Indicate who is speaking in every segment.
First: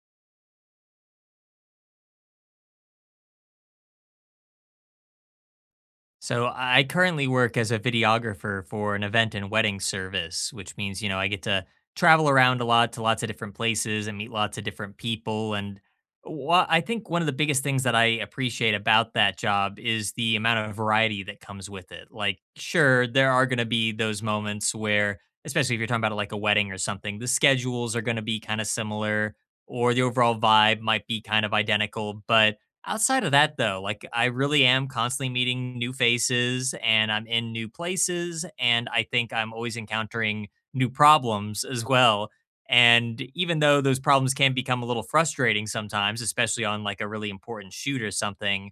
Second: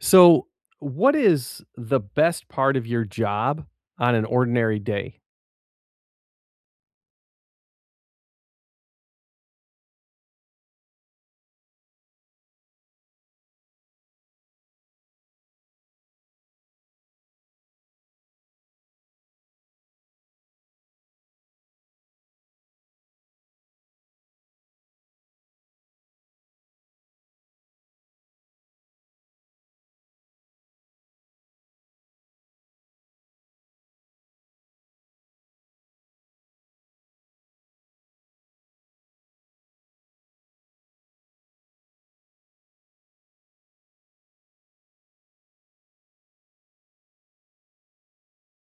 Speaker 1: So, what is the best part of your job on an ordinary day?
Speaker 2: So I currently work as a videographer for an event and wedding service, which means, I get to travel around a lot to lots of different places and meet lots of different people. And I think one of the biggest things that I appreciate about that job is the amount of variety that comes with it. Like, sure, there are going to be those moments where, especially if you're talking about like a wedding or something, the schedules are going to be kind of similar or the overall vibe might be kind of identical, but outside of that, though, like, I really am constantly meeting new faces, and I'm in new places, and I think I'm always encountering new problems as well, and even though those problems can become a little frustrating sometimes, especially on, like, a really important shoot or something,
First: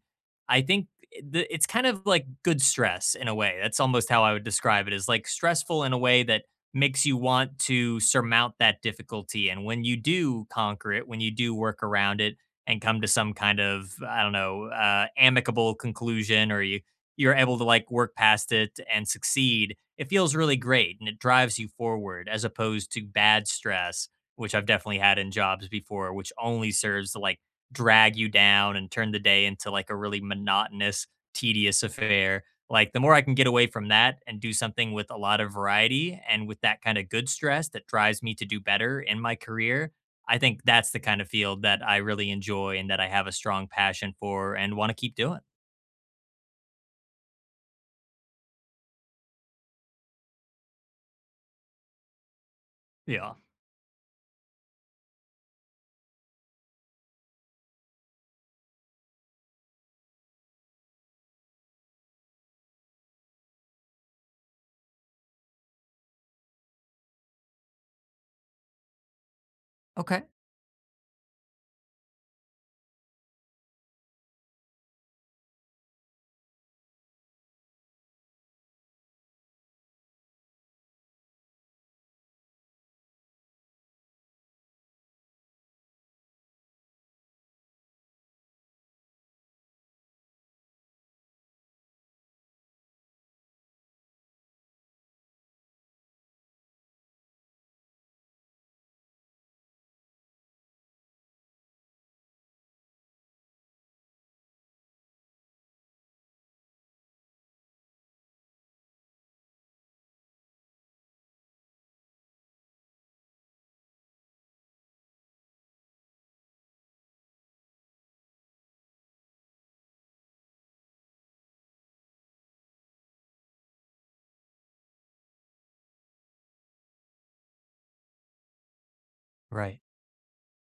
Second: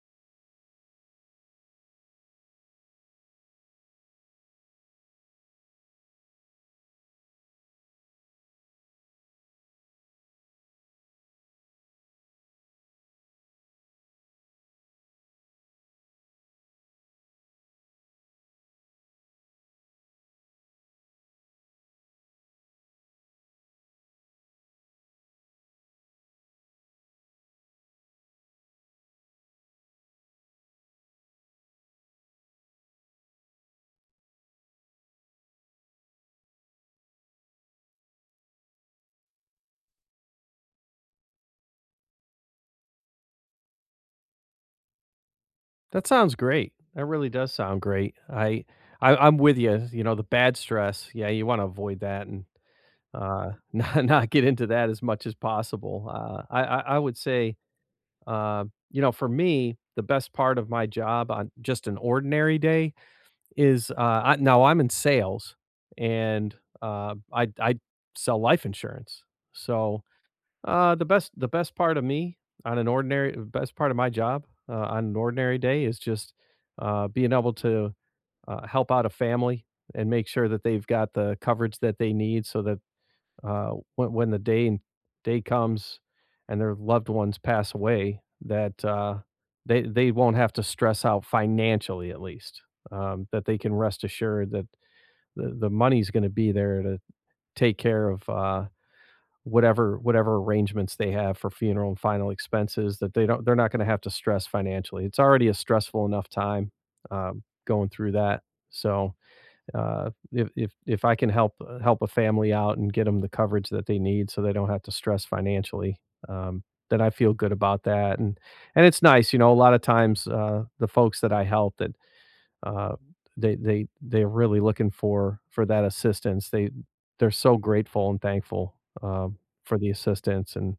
Speaker 2: I think the it's kind of like good stress in a way. That's almost how I would describe it, is, like, stressful in a way that makes you want to surmount that difficulty, and when you do conquer it, when you do work around it, and come to some kind of, I don't know, amicable conclusion, or you're able to like work past it and succeed. It feels really great, and it drives you forward as opposed to bad stress, which I've definitely had in jobs before, which only serves to like drag you down and turn the day into like a really monotonous, tedious affair. Like, the more I can get away from that and do something with a lot of variety and with that kind of good stress that drives me to do better in my career, I think that's the kind of field that I really enjoy and that I have a strong passion for and want to keep doing.
Speaker 1: That sounds great. That really does sound great. I'm with you. You know, the bad stress. Yeah, you want to avoid that and
Speaker 2: Yeah.
Speaker 1: not get into that as much as possible. I would say, uh, you know, for me, the best part of my job on just an ordinary day is now I'm in sales and I sell life insurance. So
Speaker 2: Okay.
Speaker 1: The best part of me, on an ordinary best part of my job, on an ordinary day is just, being able to, help out a family and make sure that they've got the coverage that they need so that, when the day and day comes and their loved ones pass away, that, they won't have to stress out financially at least, that they can rest assured that the money's gonna be there to take care of, whatever arrangements they have for funeral and final expenses that they're not gonna have to stress financially. It's already a stressful enough time, going through that. So, if I can help, help a family out and get them the coverage that they need so they don't have to stress financially, um, then I feel good about that, and it's nice, you know, a lot of times, the folks that I help that uh, they're really looking for that assistance. They're so grateful and thankful, um, for
Speaker 2: Right.
Speaker 1: the assistance, and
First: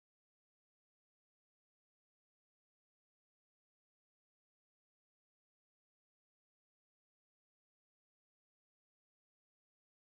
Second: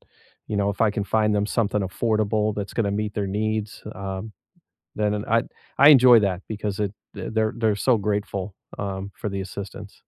Speaker 1: you know, if I can find them something affordable that's going to meet their needs, then I enjoy that because it they're so grateful, for the assistance.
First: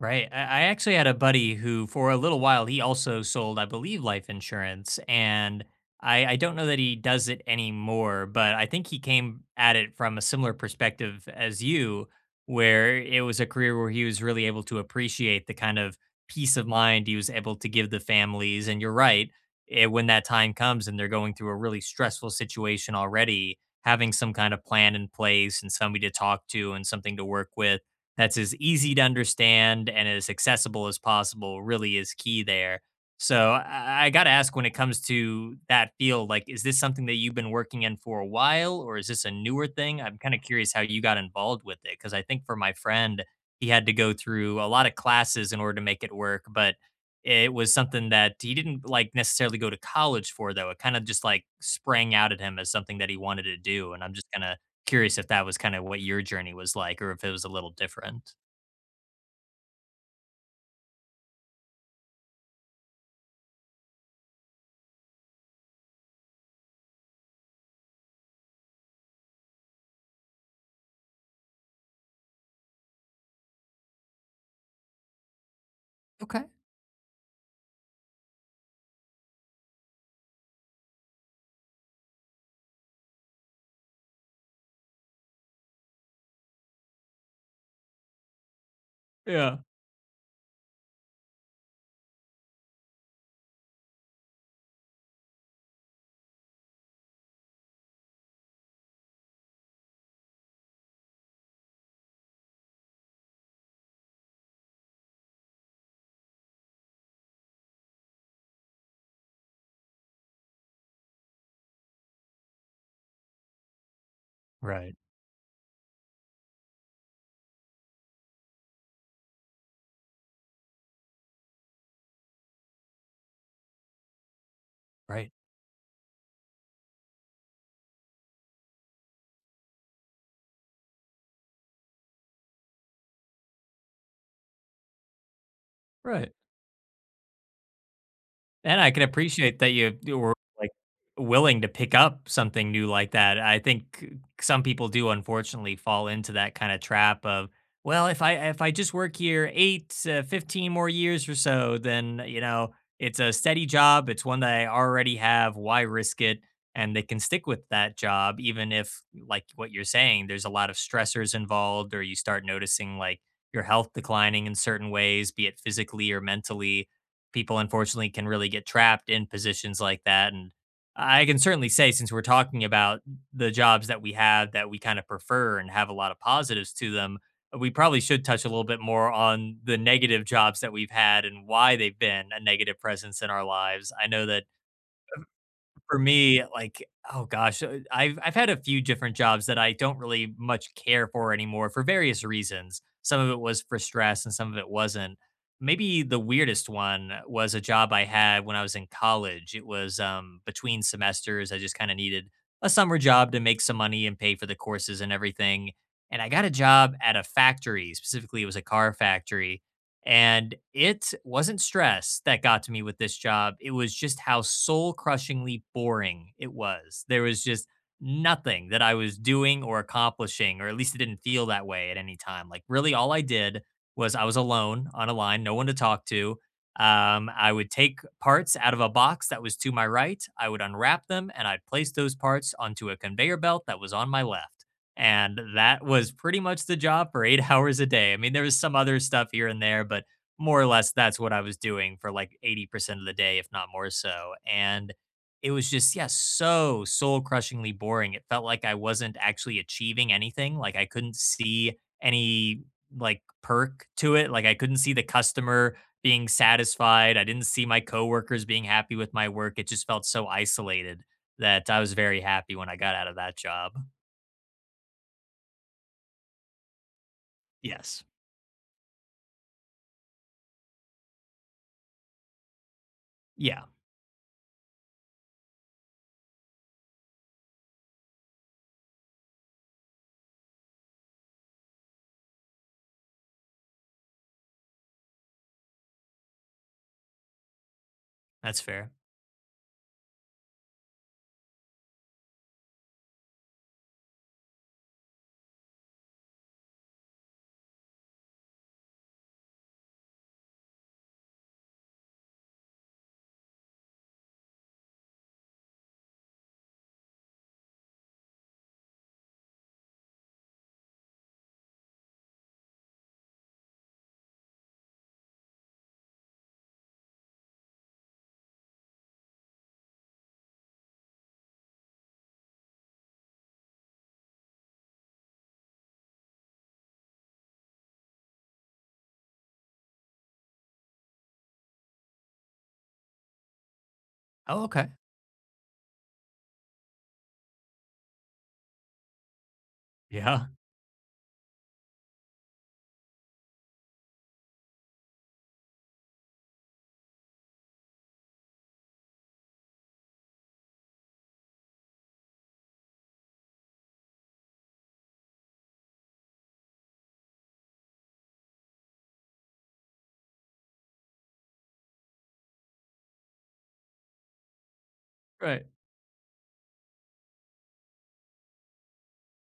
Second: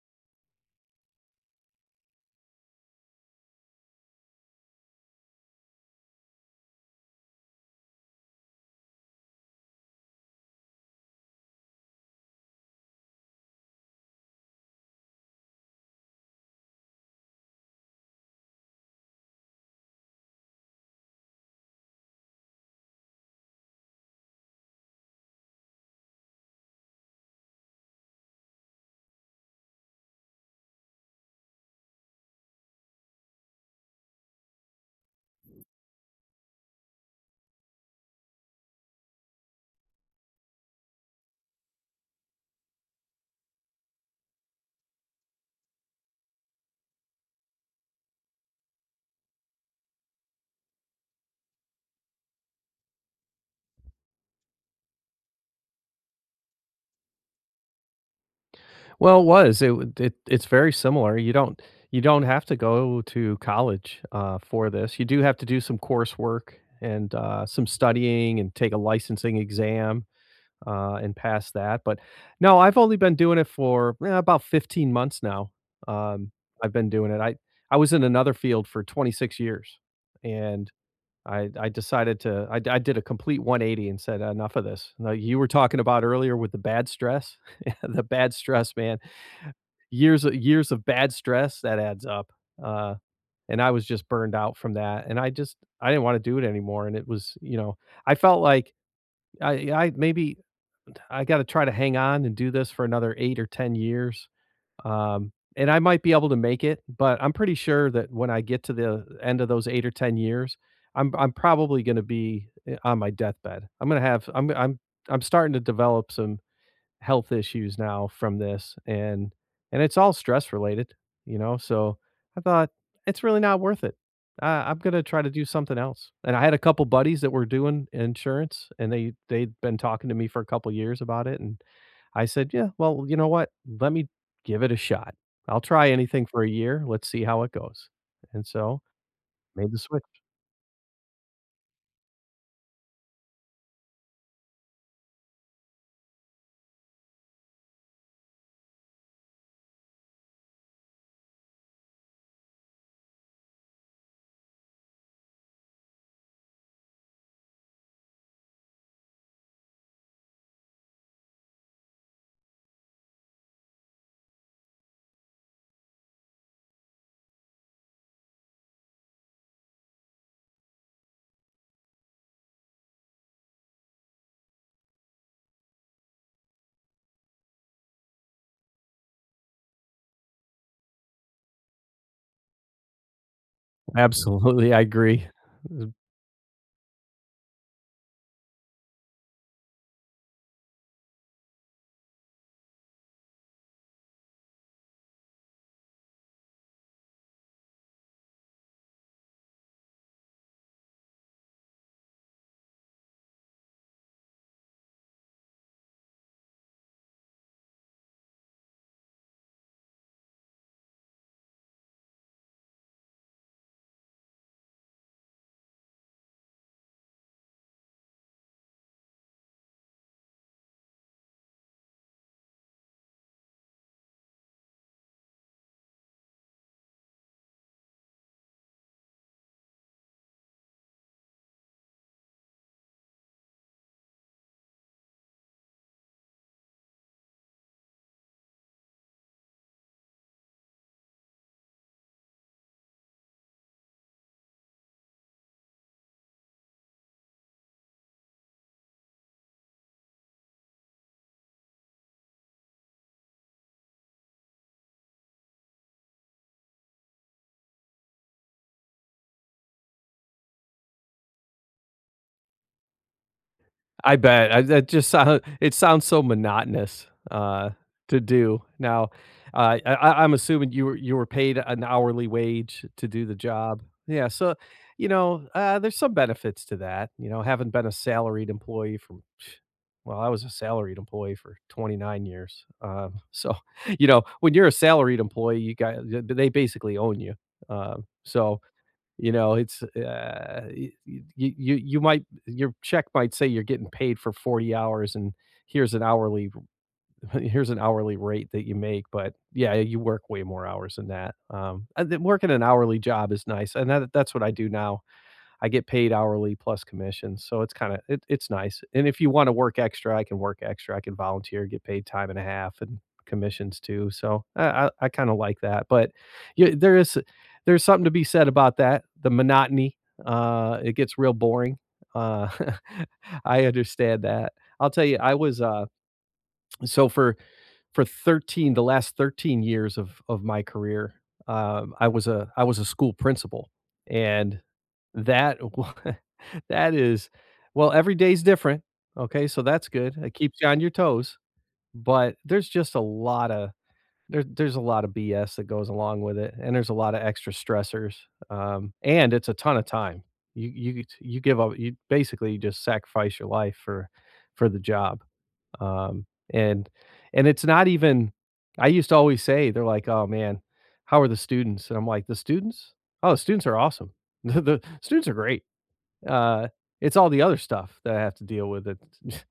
Speaker 2: Right. I actually had a buddy who, for a little while, he also sold, I believe, life insurance. And I don't know that he does it anymore, but I think he came at it from a similar perspective as you, where it was a career where he was really able to appreciate the kind of peace of mind he was able to give the families. And you're right. When that time comes and they're going through a really stressful situation already, having some kind of plan in place and somebody to talk to and something to work with that's as easy to understand and as accessible as possible really is key there. So I got to ask, when it comes to that field, like, is this something that you've been working in for a while or is this a newer thing? I'm kind of curious how you got involved with it. Cause I think for my friend, he had to go through a lot of classes in order to make it work, but it was something that he didn't like necessarily go to college for though. It kind of just like sprang out at him as something that he wanted to do. And I'm just kind of curious if that was kind of what your journey was like or if it was a little different.
Speaker 1: Well, it it's very similar. You don't have to go to college for this. You do have to do some coursework and some studying and take a licensing exam and past that. But no, I've only been doing it for about 15 months now. Um,
Speaker 2: Okay.
Speaker 1: I've been doing it. I was in another field for 26 years, and I decided to I, d- I did a complete 180 and said enough of this. Now you were talking about earlier with the bad stress, the bad stress, man.
Speaker 2: Yeah.
Speaker 1: Years of bad stress that adds up. Uh, and I was just burned out from that, and I didn't want to do it anymore. And it was, you know, I felt like I maybe I gotta try to hang on and do this for another 8 or 10 years, and I might be able to make it, but I'm pretty sure that when I get to the end of those 8 or 10 years, I'm probably gonna be, on my deathbed. I'm gonna have
Speaker 2: Right,
Speaker 1: I'm starting to develop some health issues now from this, and it's all stress related, you know? So I thought, it's really not worth it. I'm gonna try
Speaker 2: right.
Speaker 1: to do something else. And I had a couple buddies that were doing insurance, and they'd been talking to me for a couple years about it. And I said, "Yeah, well, you know what? Let me give it a shot. I'll try anything
Speaker 2: Right.
Speaker 1: for a year. Let's see how it goes." And
Speaker 2: And
Speaker 1: so
Speaker 2: I can appreciate that
Speaker 1: made the
Speaker 2: you
Speaker 1: switch.
Speaker 2: like, willing to pick up something new like that. I think some people do unfortunately fall into that kinda trap of, "Well, if I just work here 8 15 more years or so, then, you know, it's a steady job, it's one that I already have, why risk it?" And they can stick with that job even if, like what you're saying, there's a lot of stressors involved or you start noticing, like, your health declining in certain ways, be it physically or mentally, people unfortunately can really get trapped in positions like that. And I can certainly say, since we're talking about the jobs that we have that we kind of prefer and have a lot of positives to them, we probably should touch a little bit more on the negative jobs that we've had and why they've been a negative presence in our lives. I know that
Speaker 1: Absolutely, I agree.
Speaker 2: for me, like, oh gosh, I've had a few different jobs that I don't really much care for anymore for various reasons. Some of it was for stress and some of it wasn't. Maybe the weirdest one was a job I had when I was in college. It was between semesters. I just kind of needed a summer job to make some money and pay for the courses and everything. And I got a job at a factory. Specifically, it was a car factory. And it wasn't stress that got to me with this job. It was just how soul crushingly boring it was. There was just nothing that I was doing or accomplishing, or at least it didn't feel that way at any time. Like, really, all I did was I was alone on a line, no one to talk to. I would take parts out of a box that was to my right, I would unwrap them, and I'd place those parts onto a conveyor belt that was on my left, and that was pretty much the job for eight hours a day. I mean, there was some other stuff here and there, but more or less that's what I was doing for like 80% of the day, if not more so. And it was just, yeah, so soul crushingly boring. It felt like I wasn't actually achieving anything. Like, I couldn't see any like perk to it. Like, I couldn't see the customer being satisfied. I didn't see my coworkers being happy with my work. It just felt so isolated that I was very happy when I got out of that job.
Speaker 1: I bet. I that just sound it sounds so monotonous,
Speaker 2: Yes.
Speaker 1: to do. Now, I'm assuming you were paid an hourly wage to do the
Speaker 2: Yeah,
Speaker 1: job. Yeah, so, you know, there's some benefits to that, you know, having been a salaried employee from well, I was a salaried employee for 29 years. So, you know, when you're a salaried employee, you got, they basically own you.
Speaker 2: that's
Speaker 1: So
Speaker 2: fair.
Speaker 1: you know, it's, you you might, your check might say you're getting paid for 40 hours, and here's an hourly here's an hourly rate that you make, but, yeah, you work way more hours than that, and then working an hourly job is nice, and that's what I do now. I get paid hourly plus commission, so it's kinda it's nice, and if you wanna work extra, I can work extra, I can volunteer, get paid time and a half and commissions too, so I kinda like that, but yeah, there's something to be said about that, the monotony, it gets real boring, uh, I understand that. I'll tell you, I was, so for 13, the last 13 years of my career, I was a school principal, and
Speaker 2: Oh, okay.
Speaker 1: that wa that is well, every day's different, okay, so that's good, it
Speaker 2: Yeah,
Speaker 1: keeps you on your toes, but there's just a lot of there's a lot of BS that goes along with it, and there's a lot of extra stressors, and it's a ton of time. You give up you basically just sacrifice your life for the job. Um, and and it's not even, I used to always say, they're like, "Oh, man, how are the students?" And I'm like, "The students? Oh, the students are awesome. The students are great."
Speaker 2: right.
Speaker 1: Uh, it's all the other stuff that I have to deal with, it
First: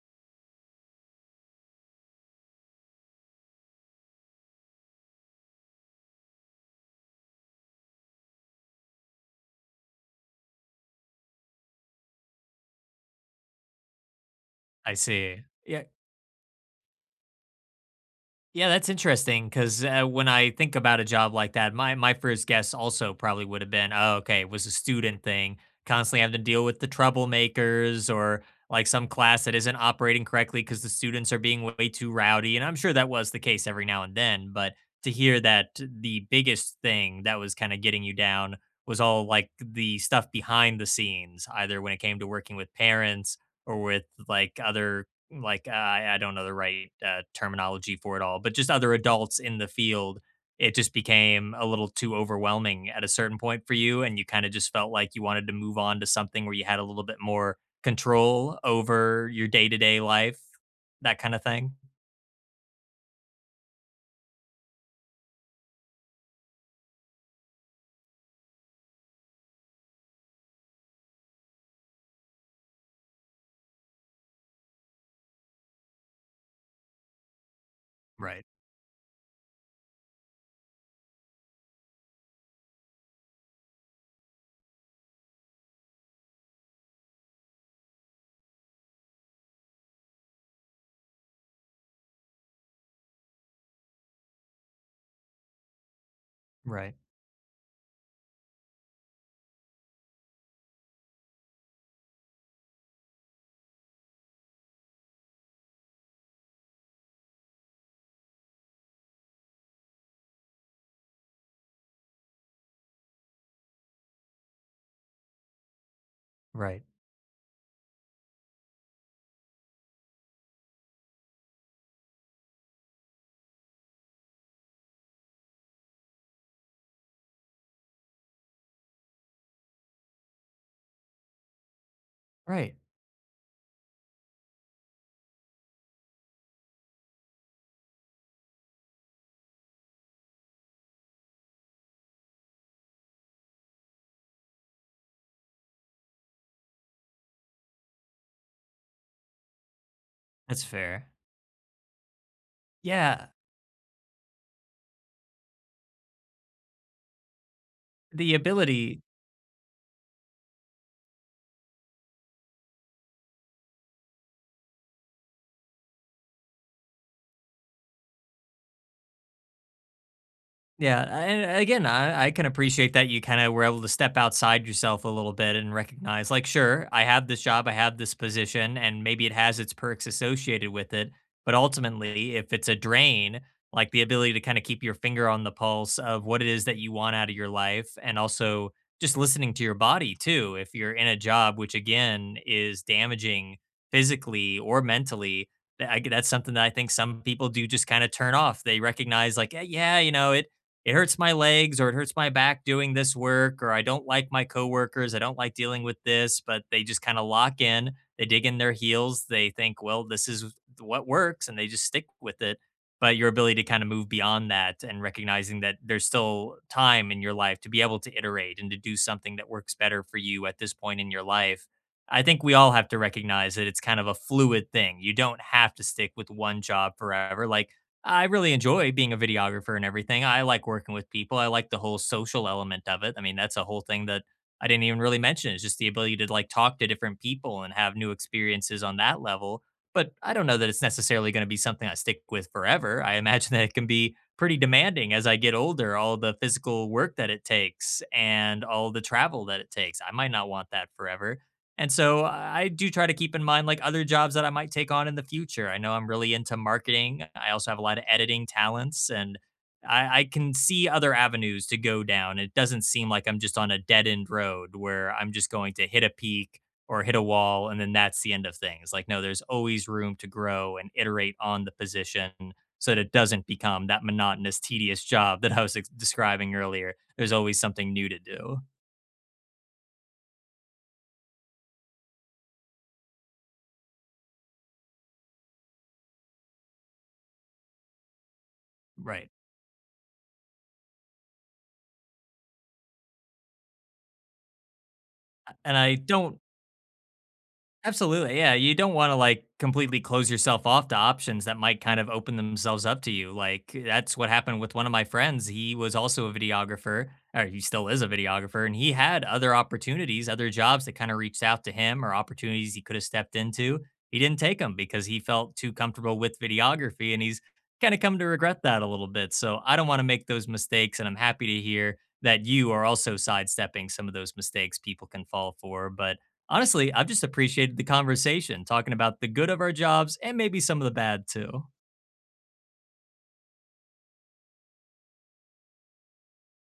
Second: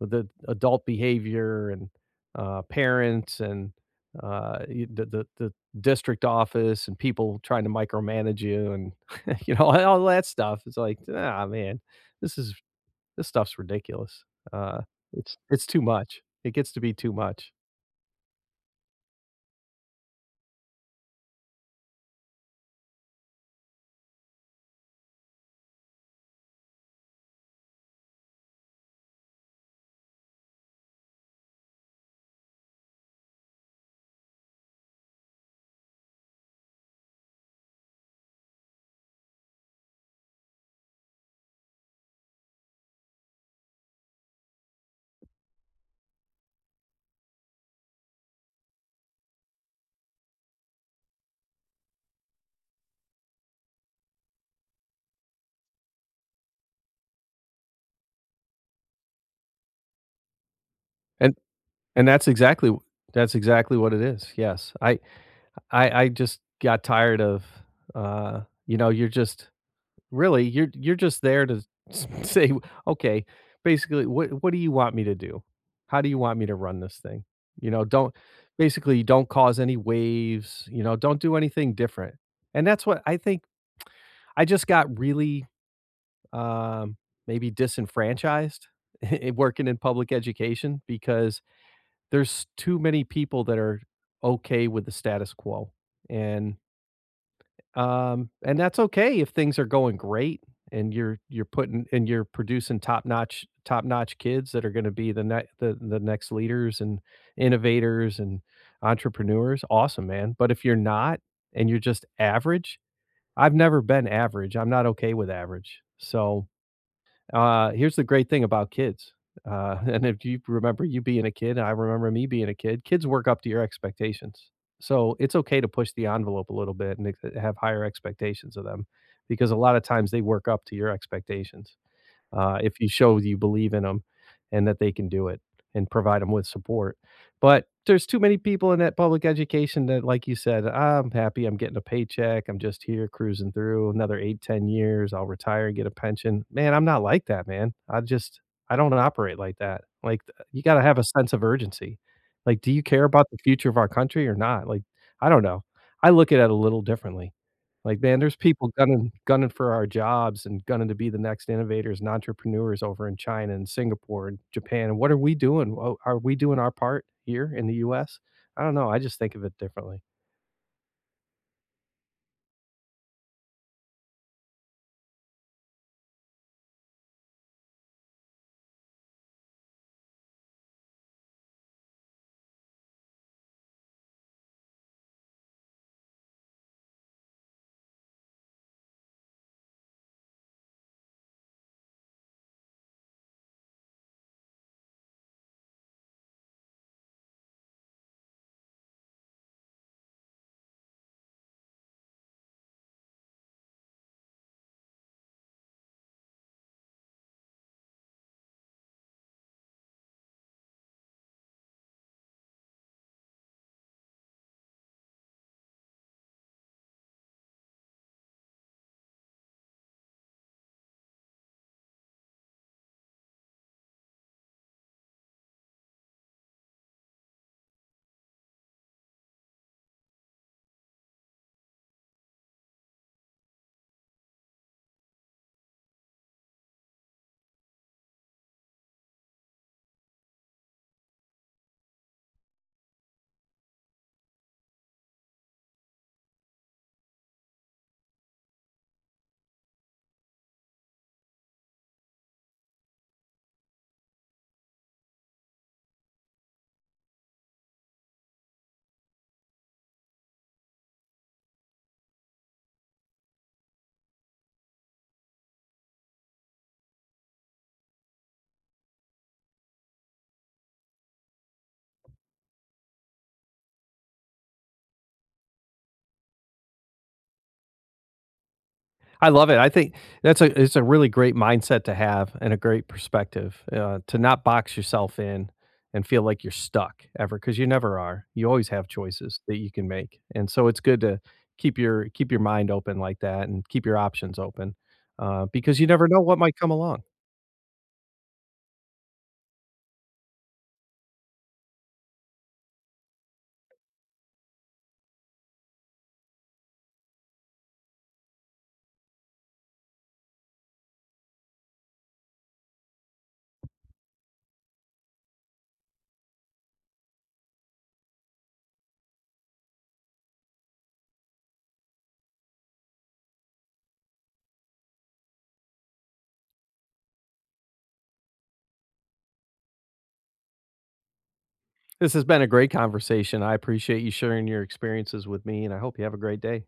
Speaker 1: with the adult behavior and, parents and, y the district office and people trying to micromanage you and, you know, all that stuff. It's like, "Ah, man, this is this stuff's ridiculous. Uh,
Speaker 2: I
Speaker 1: it's
Speaker 2: see.
Speaker 1: it's
Speaker 2: Yeah.
Speaker 1: too much. It gets to be too much."
Speaker 2: Yeah, that's interesting because when I think about a job like that, my first guess also probably would have been, oh, okay, it was a student thing, constantly having to deal with the troublemakers or like some class that isn't operating correctly because the students are being way too rowdy. And I'm sure that was the case every now and then, but to hear that the biggest thing that was kind of getting you down was all like the stuff behind the scenes, either when it came to working with parents or with like other like I don't know the right terminology for it all, but just other adults in the field, it just became a little too overwhelming at a certain point for you, and you kind of just felt like you wanted to move on to something where you had a little bit more control over your day to day life, that kind
Speaker 1: And
Speaker 2: of thing.
Speaker 1: and that's exactly that's exactly what it is, yes. I just got tired of, you know, you're just really, you're just there to s say, "Okay, basically, what do you want me to do? How do you want me to run this thing?" You know, don't
Speaker 2: Right.
Speaker 1: basically, don't cause any waves, you know, don't do anything different. And that's what I think, I just got really, um, maybe disenfranchised, in working in public education because there's too many people that are okay with the status quo. And
Speaker 2: Right,
Speaker 1: that's okay if things are going great and you're putting and you're producing top-notch kids that are going to be the the next leaders and innovators and entrepreneurs. Awesome, man. But if you're not, and you're just average, I've never been average. I'm not okay with average. So
Speaker 2: right,
Speaker 1: here's the great thing about kids, and if you remember you being a kid, I remember me being a kid, kids work up to your expectations. So, it's okay to push the envelope a little bit and ex have higher expectations of them because a lot of times they work up to your expectations,
Speaker 2: right.
Speaker 1: if you show you believe in them and that they can do it and provide them with support. But there's too many people in that public education that, like you said, "I'm happy, I'm getting a paycheck, I'm just here cruising through another eight, 10 years, I'll retire and get a pension." Man, I'm not like that, man. I don't operate like that. Like, you
Speaker 2: That's
Speaker 1: got to have a
Speaker 2: fair.
Speaker 1: sense of urgency. Like, do you care about
Speaker 2: Yeah,
Speaker 1: the future of our country or not? Like, I don't know. I look at it a little differently. Like, man,
Speaker 2: the
Speaker 1: there's people
Speaker 2: ability.
Speaker 1: gunning for our jobs and gunning to be the next innovators and entrepreneurs over in China and Singapore and Japan, and what are we doing? Oh, are we doing our part here in the US? I don't know, I just think of it differently.
Speaker 2: Yeah, and again, I can appreciate that you kind of were able to step outside yourself a little bit and recognize, like, sure, I have this job, I have this position, and maybe it has its perks associated with it. But ultimately, if it's a drain, like the ability to kind of keep your finger on the pulse of what it is that you want out of your life, and also just listening to your body too. If you're in a job, which again is damaging physically or mentally, that's something that I think some people do just kind of turn off. They recognize, like, "Eh, yeah, you know, it hurts my legs or it hurts my back doing this work or I don't like my coworkers, I don't like dealing with this," but they just kind of lock in, they dig in their heels, they think, well, this is what works and they just stick with it. But your ability to kind of move beyond that and recognizing that there's still time in your life to be able to iterate and to do something that works better for you at this point in your life. I think we all have to recognize that it's kind of a fluid thing. You don't have to stick with one job forever. Like, I really enjoy being a videographer and everything. I like working with people. I like the whole social element of it. I mean, that's a whole thing that I didn't even really mention. It's just the ability to like talk to different people and have new experiences on that level. But I don't know that it's necessarily going to be something I stick with forever. I imagine that it can be pretty demanding as I get older, all the physical work that it takes and all the travel that it takes. I might not want that forever. And so I do try to keep in mind like other jobs that I might take on in the future. I know I'm really into marketing. I also have a lot of editing talents and I can see other avenues to go down. It doesn't seem like I'm just on a dead end road where I'm just going to hit a peak or hit a wall and then that's the end of things. Like, no, there's always room to grow and iterate on the position so that it doesn't become that monotonous, tedious job that I was describing earlier. There's always something new to do.
Speaker 1: I love it. I think that's a it's a really great mindset to have and a great perspective, to not box yourself in and feel like you're stuck ever because you never are. You always have
Speaker 2: Right.
Speaker 1: choices that you can make, and so it's good to keep your mind open like that and keep your options open,
Speaker 2: And
Speaker 1: because you
Speaker 2: I
Speaker 1: never know
Speaker 2: don't.
Speaker 1: what might come along.
Speaker 2: Absolutely. Yeah. You don't want to like completely close yourself off to options that might kind of open themselves up to you. Like that's what happened with one of my friends. He was also a videographer, or he still is a videographer, and he had other opportunities, other jobs that kind of reached out to him or opportunities he could have stepped into. He didn't take them because he felt too comfortable with videography and he's kind of come to regret that a little bit. So I don't want to make those mistakes. And I'm happy to hear that you are also sidestepping some of those mistakes people can fall for. But honestly, I've just appreciated the conversation, talking about the good of our jobs and maybe some of the bad too.
Speaker 1: This has been a great conversation. I appreciate you sharing your experiences with me, and I hope you have a great day.